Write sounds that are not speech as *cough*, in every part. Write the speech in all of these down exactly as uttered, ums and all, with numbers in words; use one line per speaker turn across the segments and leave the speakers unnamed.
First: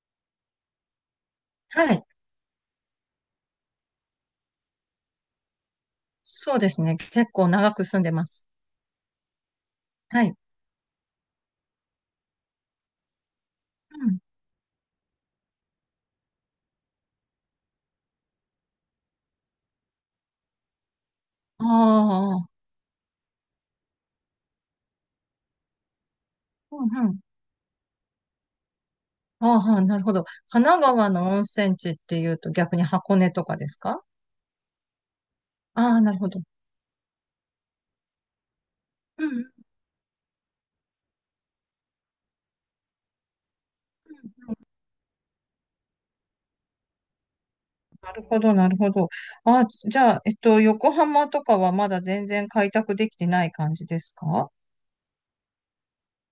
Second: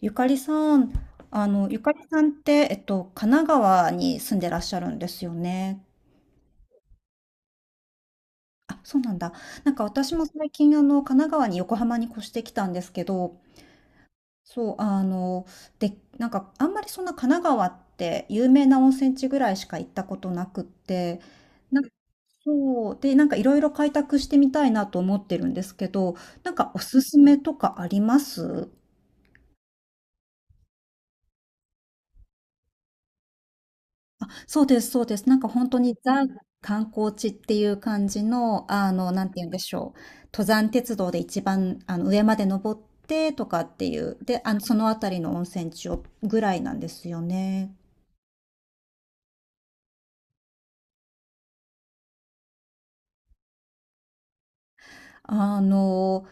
ゆかりさん、あの、ゆか
は
り
い。
さんって、えっと、神奈川に住んでらっしゃるんですよね。
そうですね。結構長く住んでます。
あ、そうなんだ。なんか私
は
も
い。
最近、あの、神奈川に横浜に越してきたんですけど、
うん。
そう、あの、で、なんか、あんまりそんな神奈川って有名な温泉地ぐらいしか行ったことなくって、
あ
なん
あ、
そう、で、なんかいろいろ開拓してみたいなと思ってるんですけど、なんかお
う
す
んう
す
ん。
めとかあります？
ああ、なるほど。神奈川の温泉地っていうと逆に箱根とかですか？
そうです、そうです。なんか本当
あ
に
あ、なる
ザ
ほど。
観光地っていう感じの、あの、な
う
んて
んう
言うんで
ん
しょう。登山鉄道で一番、あの、上まで登ってとかっていう。で、
うん。
あの、そのあたりの温泉地をぐらいなんですよね。
なるほど、なるほど。ああ、じゃあ、えっと、横浜とかはまだ全然開拓できてない感じですか？
あの、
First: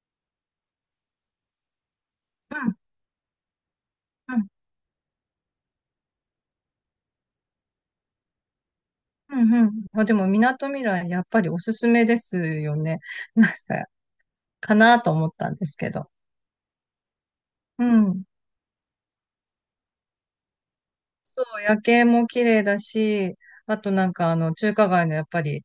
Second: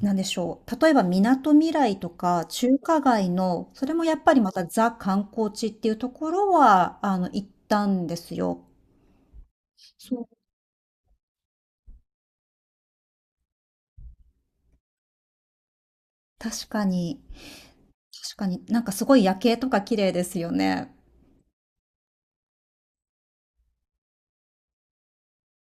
なんでしょう。例えば、みなとみらいとか、
うん
中華街の、それもやっぱ
う
り
ん
またザ観光地っていうところは、あの、行ったんですよ。
うんうん。まあ、で
そ
も、
う。
みなとみらい、やっぱりおすすめですよね。なんか、かなと思ったんですけど。
確かに、
うん。
確かになんかすごい夜景とか綺麗ですよね。
夜景も綺麗だし、あとなんかあの中華街のやっぱり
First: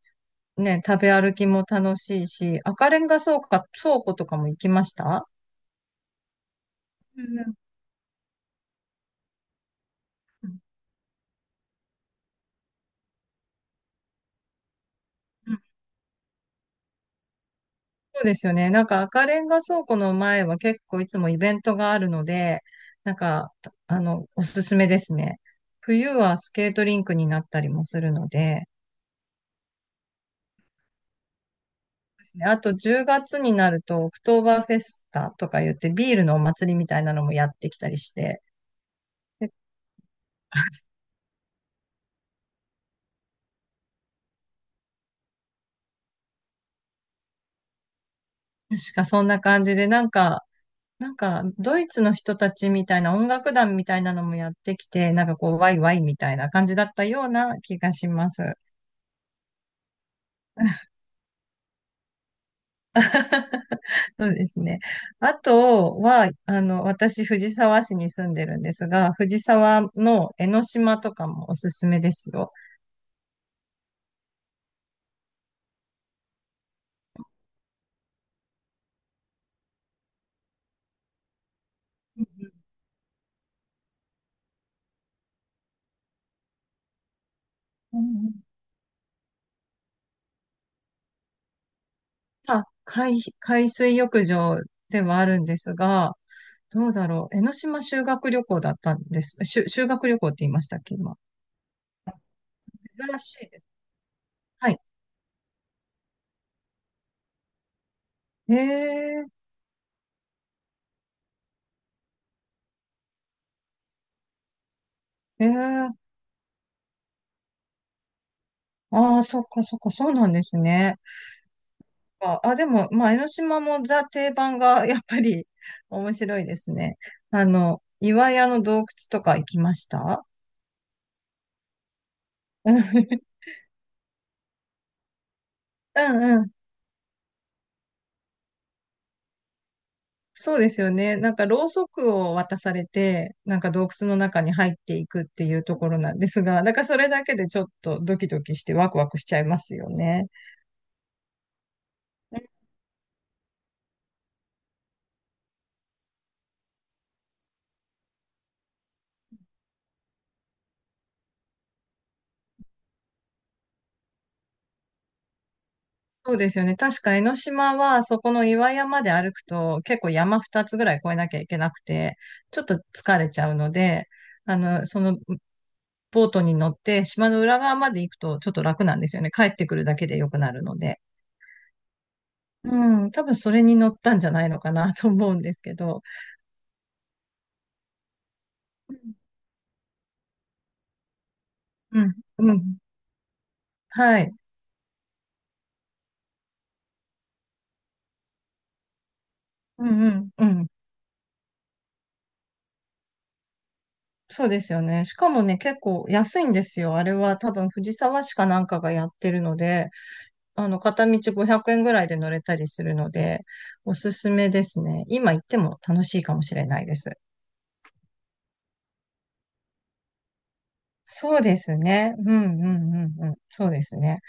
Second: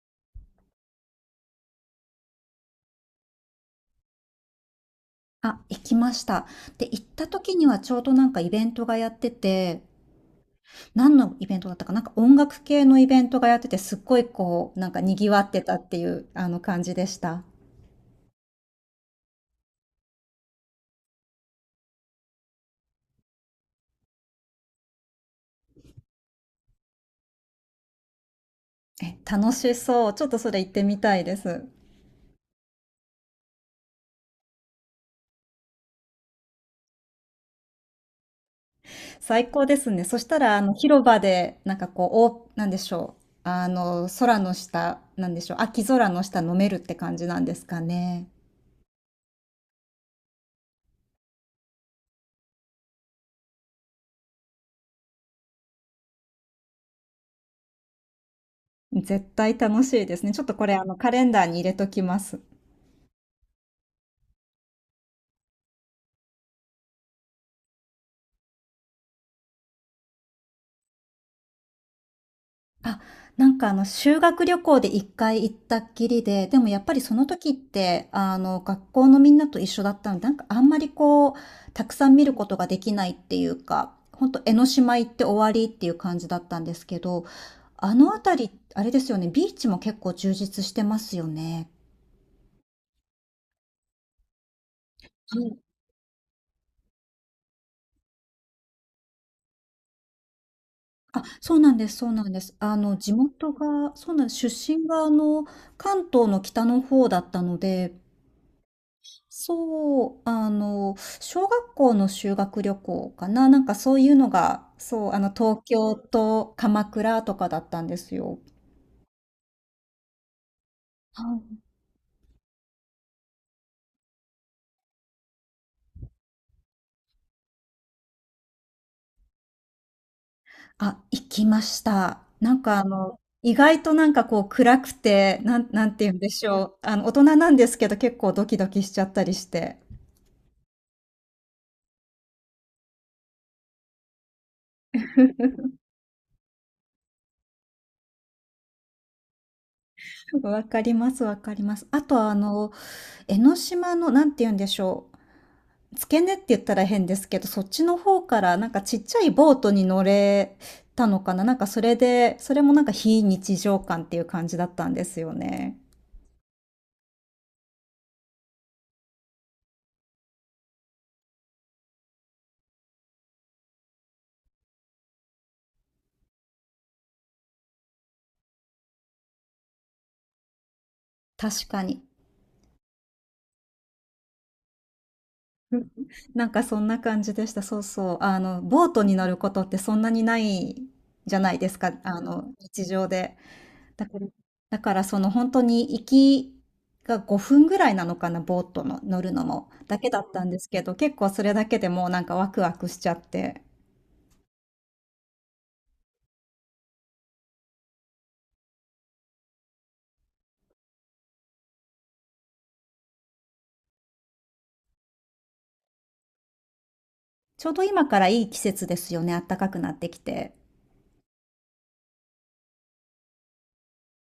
ね、食べ歩きも楽しいし、赤レンガ倉庫か、倉庫とかも行きました？
あ、行きました。で、行っ
う
た
ん
時にはちょうどなんかイベントがやってて、
うん
何のイベントだったかななんか音楽系のイベントがやってて、すっごいこう、なんか賑わっ
う
て
ん。
たっていう、あの感じでした。
そうですよね。なんか赤レンガ倉庫の前は結構いつもイベントがあるので、なんか、あの、おすすめですね。冬はスケートリンクになったりもするので、
え、楽しそう。ちょっとそれ行ってみたいです。
あとじゅうがつになるとオクトーバーフェスタとか言ってビールのお祭りみたいなのもやってきたりして、
最高ですね。そしたら、あの、
*laughs*
広場で、なんかこう、お、なんでしょう。あの、空の下、なんでしょう。秋空の下飲めるって感じなんですかね。
確かそんな感じで、なんか、なんか、ドイツの人たちみたいな音楽団みたいなのもやってきて、なんかこう、ワイワイみたいな感じだったような気がします。
絶対楽しいですね。ちょっとこれ、あの、カレンダーに入れときます。
*laughs* そうですね。あとは、あの、私、藤沢市に住んでるんですが、藤沢の江ノ島とかもおすすめですよ。
あ、なんかあの修学旅行でいっかい行ったっきりで、でもやっぱりその時って、あの学校のみんなと一緒だったので、なんかあんまりこう、たくさん
う
見るこ
ん
とができないっていうか、ほんと江ノ島行って終わりっていう感じだったんですけど、あ
う
の
ん。
辺り、あれですよね、ビーチも結構充実してますよね。
あ、海、海水浴場ではあ
は
るんで
い。
すが、どうだろう。江ノ島修学旅行だったんです。しゅ、修学旅行って言いましたっけ、今。
あ、そうなんです、そうなんです。あの、地
珍しいで
元
すね。
が、そうなんです。
は
出
い。
身が、あの、関東の北の方だったので、
ええ、
そう、あの、小学校の修学旅行かな、なんかそういうのが、そう、あの、
え
東
え、
京と鎌倉とかだったんですよ。
ああ、そっかそっか、そうなんですね。
はい。
あ、あでも、まあ、江ノ島もザ定番がやっぱり面白いですね。あの、岩屋の洞窟とか行きました？
あ、行きました。なん
う
かあの、
ん *laughs*
意外となんかこう暗くて、なん、なん
う
て言うん
ん
で
う
し
ん。
ょう。あの、大人なんですけど結構ドキドキしちゃったりして。
そうですよね。なんか、ろうそくを渡されて、なんか洞窟の中に入っていくっていうところなんですが、だからそれだけでちょっとドキドキしてワクワクしちゃいますよね。
*laughs* わかります、わかります。あとあの、江ノ島の、なんて言うんでしょう。付け根って言ったら変ですけど、そっちの方からなんかちっちゃいボートに乗れたのかななんかそれで、それもなんか非日常感っていう感じだったんですよね。
そうですよね。確か江ノ島は、そこの岩山で歩くと、結構山ふたつぐらい越えなきゃいけなくて、ちょっと疲れちゃうので、あの、その、ボートに乗って島の裏側まで行くとちょっと楽なんですよね。帰ってくるだけで良くなるので。
確かに。
うん、多分それに乗ったんじゃないのかなと思うんですけど。
*laughs* なんかそんな感じでした。そうそう。あの、ボートに乗ることってそんなにないじゃないですか。
うん、
あの、
うん、
日常で。だか
は
ら、
い。
だからその本当に行きがごふんぐらいなのかな、ボートの乗るのも。
う
だ
ん
け
う
だ
ん、
った
う
んで
ん。
すけど、結構それだけでもうなんかワクワクしちゃって。
そうですよね。しかもね、結構安いんですよ。あれは多分藤沢市かなんかがやってるので、あの、片道ごひゃくえんぐらいで乗れたりするので、おすすめですね。今行っても楽しいかもしれないです。
ちょうど今からいい季節ですよね、暖かくなってきて。
そうですね。うんうんうんうん。そうですね。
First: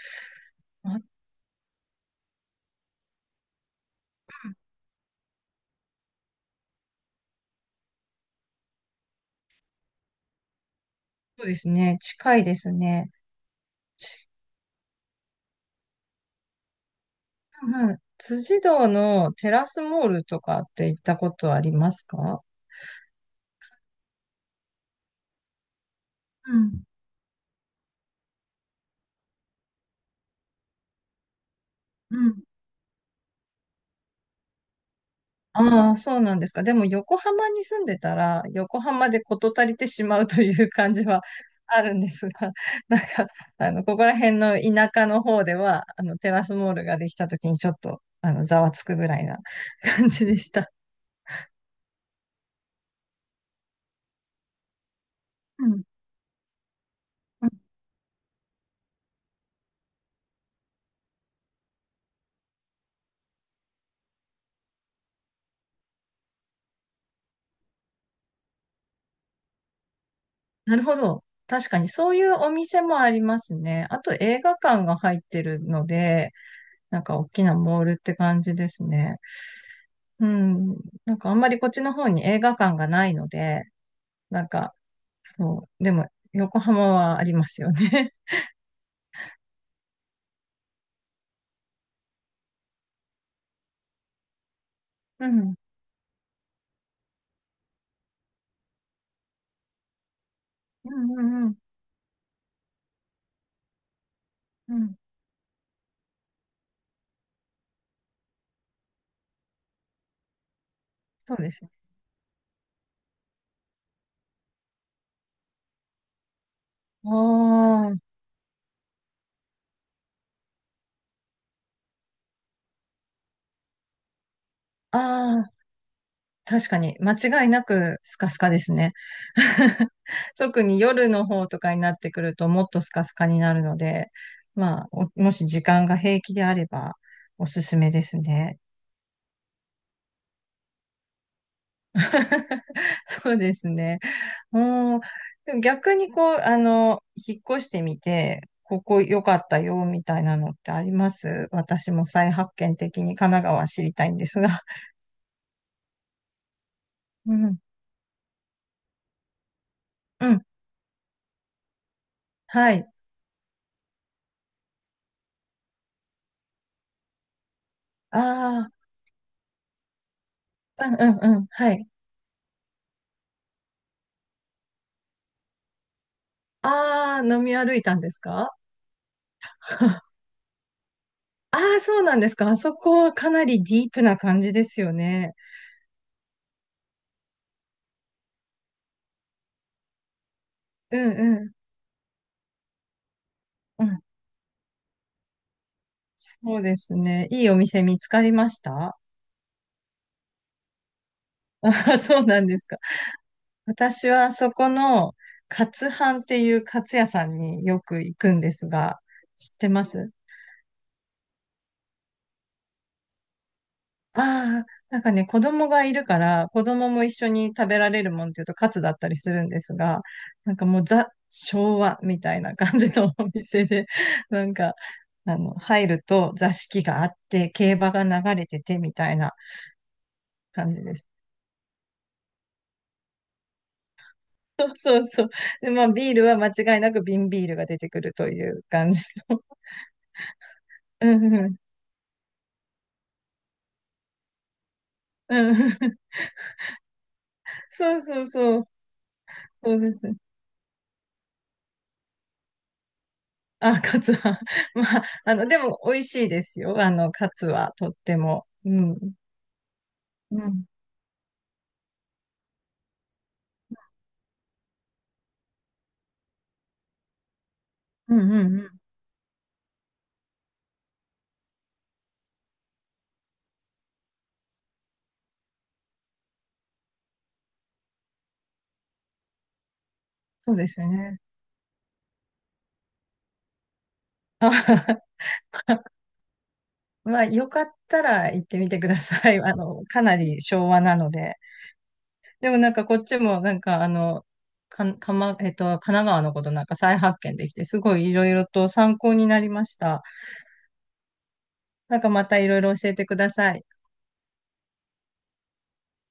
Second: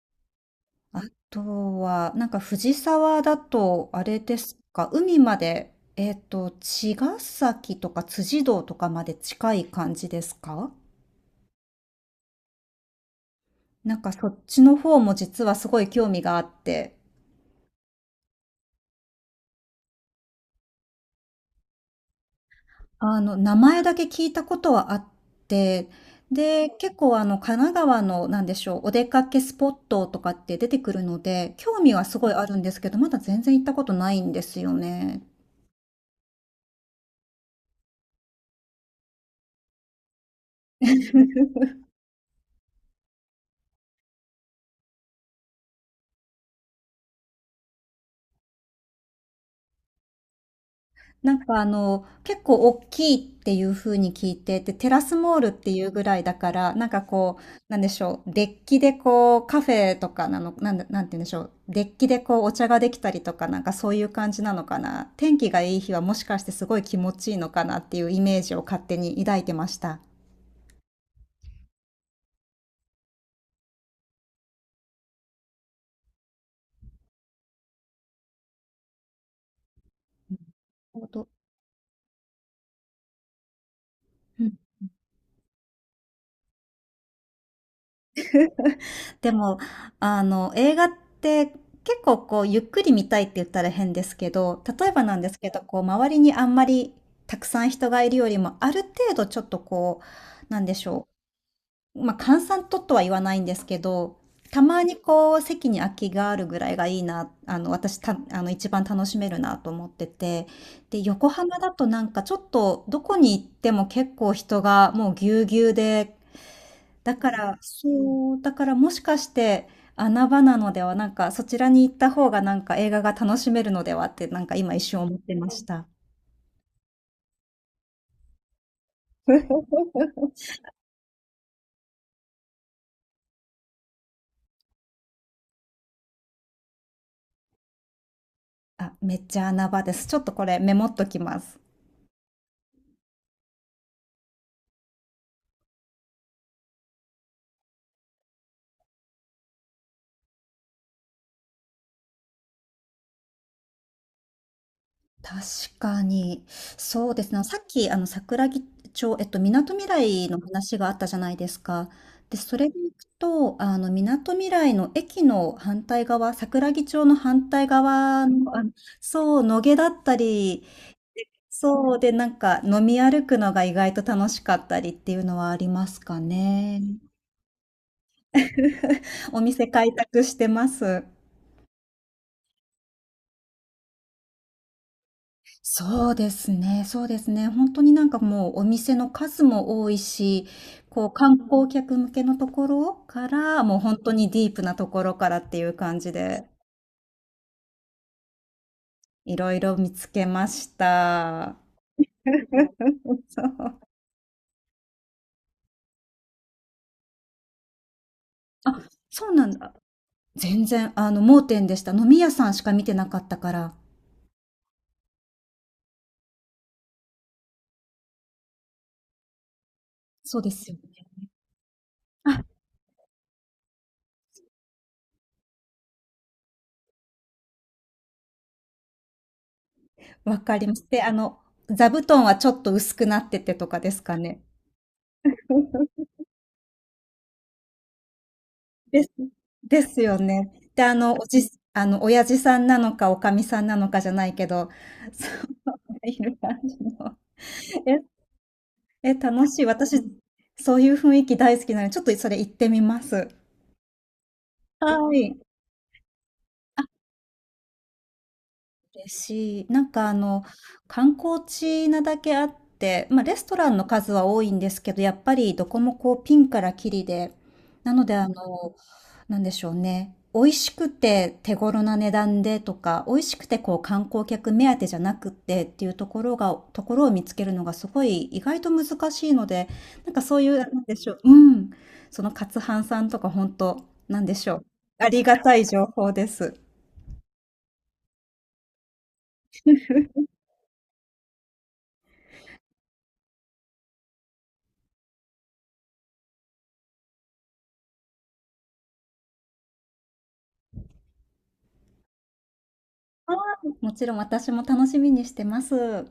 あ、
あとは、なんか藤沢だと、あれですか、海まで、えっと、茅ヶ崎とか辻堂とかまで近い感じですか？
そうですね。近いですね。
なんかそっちの方も実はすごい興味があって、
うんうん。辻堂のテラスモールとかって行ったことありますか？
あの、名前だけ聞いたことはあって、
う
で、
ん。
結構あの、神奈川の、なんでしょう、お出かけスポットとかって出てくるので、興味は
う
すごい
ん。
あるんですけど、まだ全然行ったことないんですよね。
ああ、そうなんですか。でも横浜に住んでたら、横浜で事足りてしまうという感じはあるんですが、*laughs* なんか、あの、ここら辺の田舎の方では、あの、テラスモールができた時にちょっと、あの、ざわつくぐらいな *laughs* 感じでした。
なんかあの、結構大きいっていう風に聞いて、で、テラスモールっ
う
てい
ん。
うぐらいだから、なんかこう、
うん。
なんでしょう、デッキでこう、カフェとかなの、なんだ、なんて言うんでしょう、デッキでこう、お茶ができたりとか、なんかそういう感じなのかな。天気がいい日はもしかしてすごい気持ちいいのかなっていうイメージを勝手に抱いてました。
なるほど。確かにそういうお店もありますね。あと映画館が入ってるので、なんか大きなモールって感じですね。うん。
なるほ
なん
ど。
かあんまりこっちの方に映画館がないので、なんか、そう。でも、横浜はありますよね。*laughs*
でも、あの、映画って結構こう、ゆっくり見たいって言ったら変ですけど、例えばなん
う
ですけ
ん。
ど、こう、周りにあんまりたくさん人がいるよりも、ある程度ちょっとこう、なんでし
う
ょ
んうんうん。
う。まあ、閑散ととは言わないんですけど、た
う
まに
ん。
こう、席に空きがあるぐらいがいいな、あの、私た、あの、一番楽しめるなと思ってて、で、横
そうで
浜
すね。
だとなんかちょっと、どこに行っても結構人がもうぎゅうぎゅうで、
あ
だから、
ー
そう、だからもしかして、穴場なのでは、なんかそちらに行った方がなんか映画が楽しめるのではって、なんか今一瞬思って
あ
ま
ー、
した。
確かに、間違いなくスカスカですね。*laughs*
*laughs*
特に夜の方とかになってくると、もっとスカスカになるので、まあ、おもし時間が平気であれば、おすすめですね。
あ、めっちゃ穴場です。ちょっとこれメモっときます。
*laughs* そうですね。うん。でも逆にこう、あの、引っ越してみて、ここ良かったよ、みたいなのってあります？私も再発見的に神奈川知りたいんですが。
確かに、そうです
う
ね。さ
ん。
っき、あの、桜木町、えっと、みなとみらい
う
の
ん。
話があったじゃないですか。で、それ
は
で
い。
いくと、あの、みなとみらいの駅の反対側、桜木町の反対側の、あ
あ
のそう、野毛だったり、
あ、うんうんうん。はい。
そうで、なんか飲み歩くのが意外と楽しかったりっていうのはありますかね。
ああ、飲み歩いたんですか？
*laughs* お店開
あ
拓
*laughs*
してます。
あー、そうなんですか。あそこはかなりディープな感じですよね。
そうですね、そうですね。本当になんかもうお店の数も多いし、
う
こ
ん
う観
うん。
光客向けのところから、もう
う
本
ん。
当にディープなところからっていう感じで、
そうですね。いいお店見つかりました？
いろいろ見つけました。
*laughs* あ、そうなんですか。
*laughs* そう。
私はそこの、カツ飯っていうカツ屋さんによく行くんです
あ、
が、
そうな
知っ
ん
て
だ。
ます？
全然、あの、盲点でした。飲み屋さんしか見てなかったから。
ああー、なんかね、子供がいるから、子供も一緒に食べられるもんっていうとカツだったりするんですが、
そうで
なんか
すよ
もう
ね。
ザ・昭和みたいな感じのお店で、なんか、あの、入ると座敷があって、競馬が流れててみたいな
わかり
感
ま
じ
す。
で
で、
す。
あの、座布団はちょっと薄くなっててとかですかね。
そうそうそう。で、まあ、
*laughs*
ビールは間違いなく瓶ビールが出てくるという感
で
じ
す。
の。
ですよね。で、あ
う
の、お
ん
じ、
うん。
あの、親父さんなのか、おかみさんなのかじゃないけど、*laughs* そ
う
う、
ん。
いる感じの。
そ
え、
うそうそう。
え、楽しい。
そうで
私、
す。
そういう雰囲気大好きなので、ちょっとそれ行ってみます。
あ、カツは。*laughs* まあ、
は
あ
い。
の、でも美味しいですよ。あの、カツはとっても。う
嬉
ん。
しい。なんかあ
う
の、
ん。
観光地なだけあって、まあレストランの数は多いんですけど、やっぱりどこもこうピンからキリで、なの
う
であ
んうんう
の、
ん。
なんでしょうね。美味しくて手頃な値段でとか、美味しくてこう観光客目当てじゃなくってっていうところが、ところを見つけるのがすごい意外と難しいので、なんかそうい
そう
う、な
です
んでしょ
ね。
う。うん。そのカツハンさんとか本当、なんでしょう。
あ
ありがたい情報です。
*laughs* まあ、よかったら行ってみてください。*laughs* あの、かなり昭和なので。でもなんかこっちもなんかあの、か、かま、えっと、神奈川のことなんか再発見できて、すごいいろいろと参考になりました。なんかまたいろいろ教えてくだ
あ
さい。
ーもちろん私も楽しみにしてます。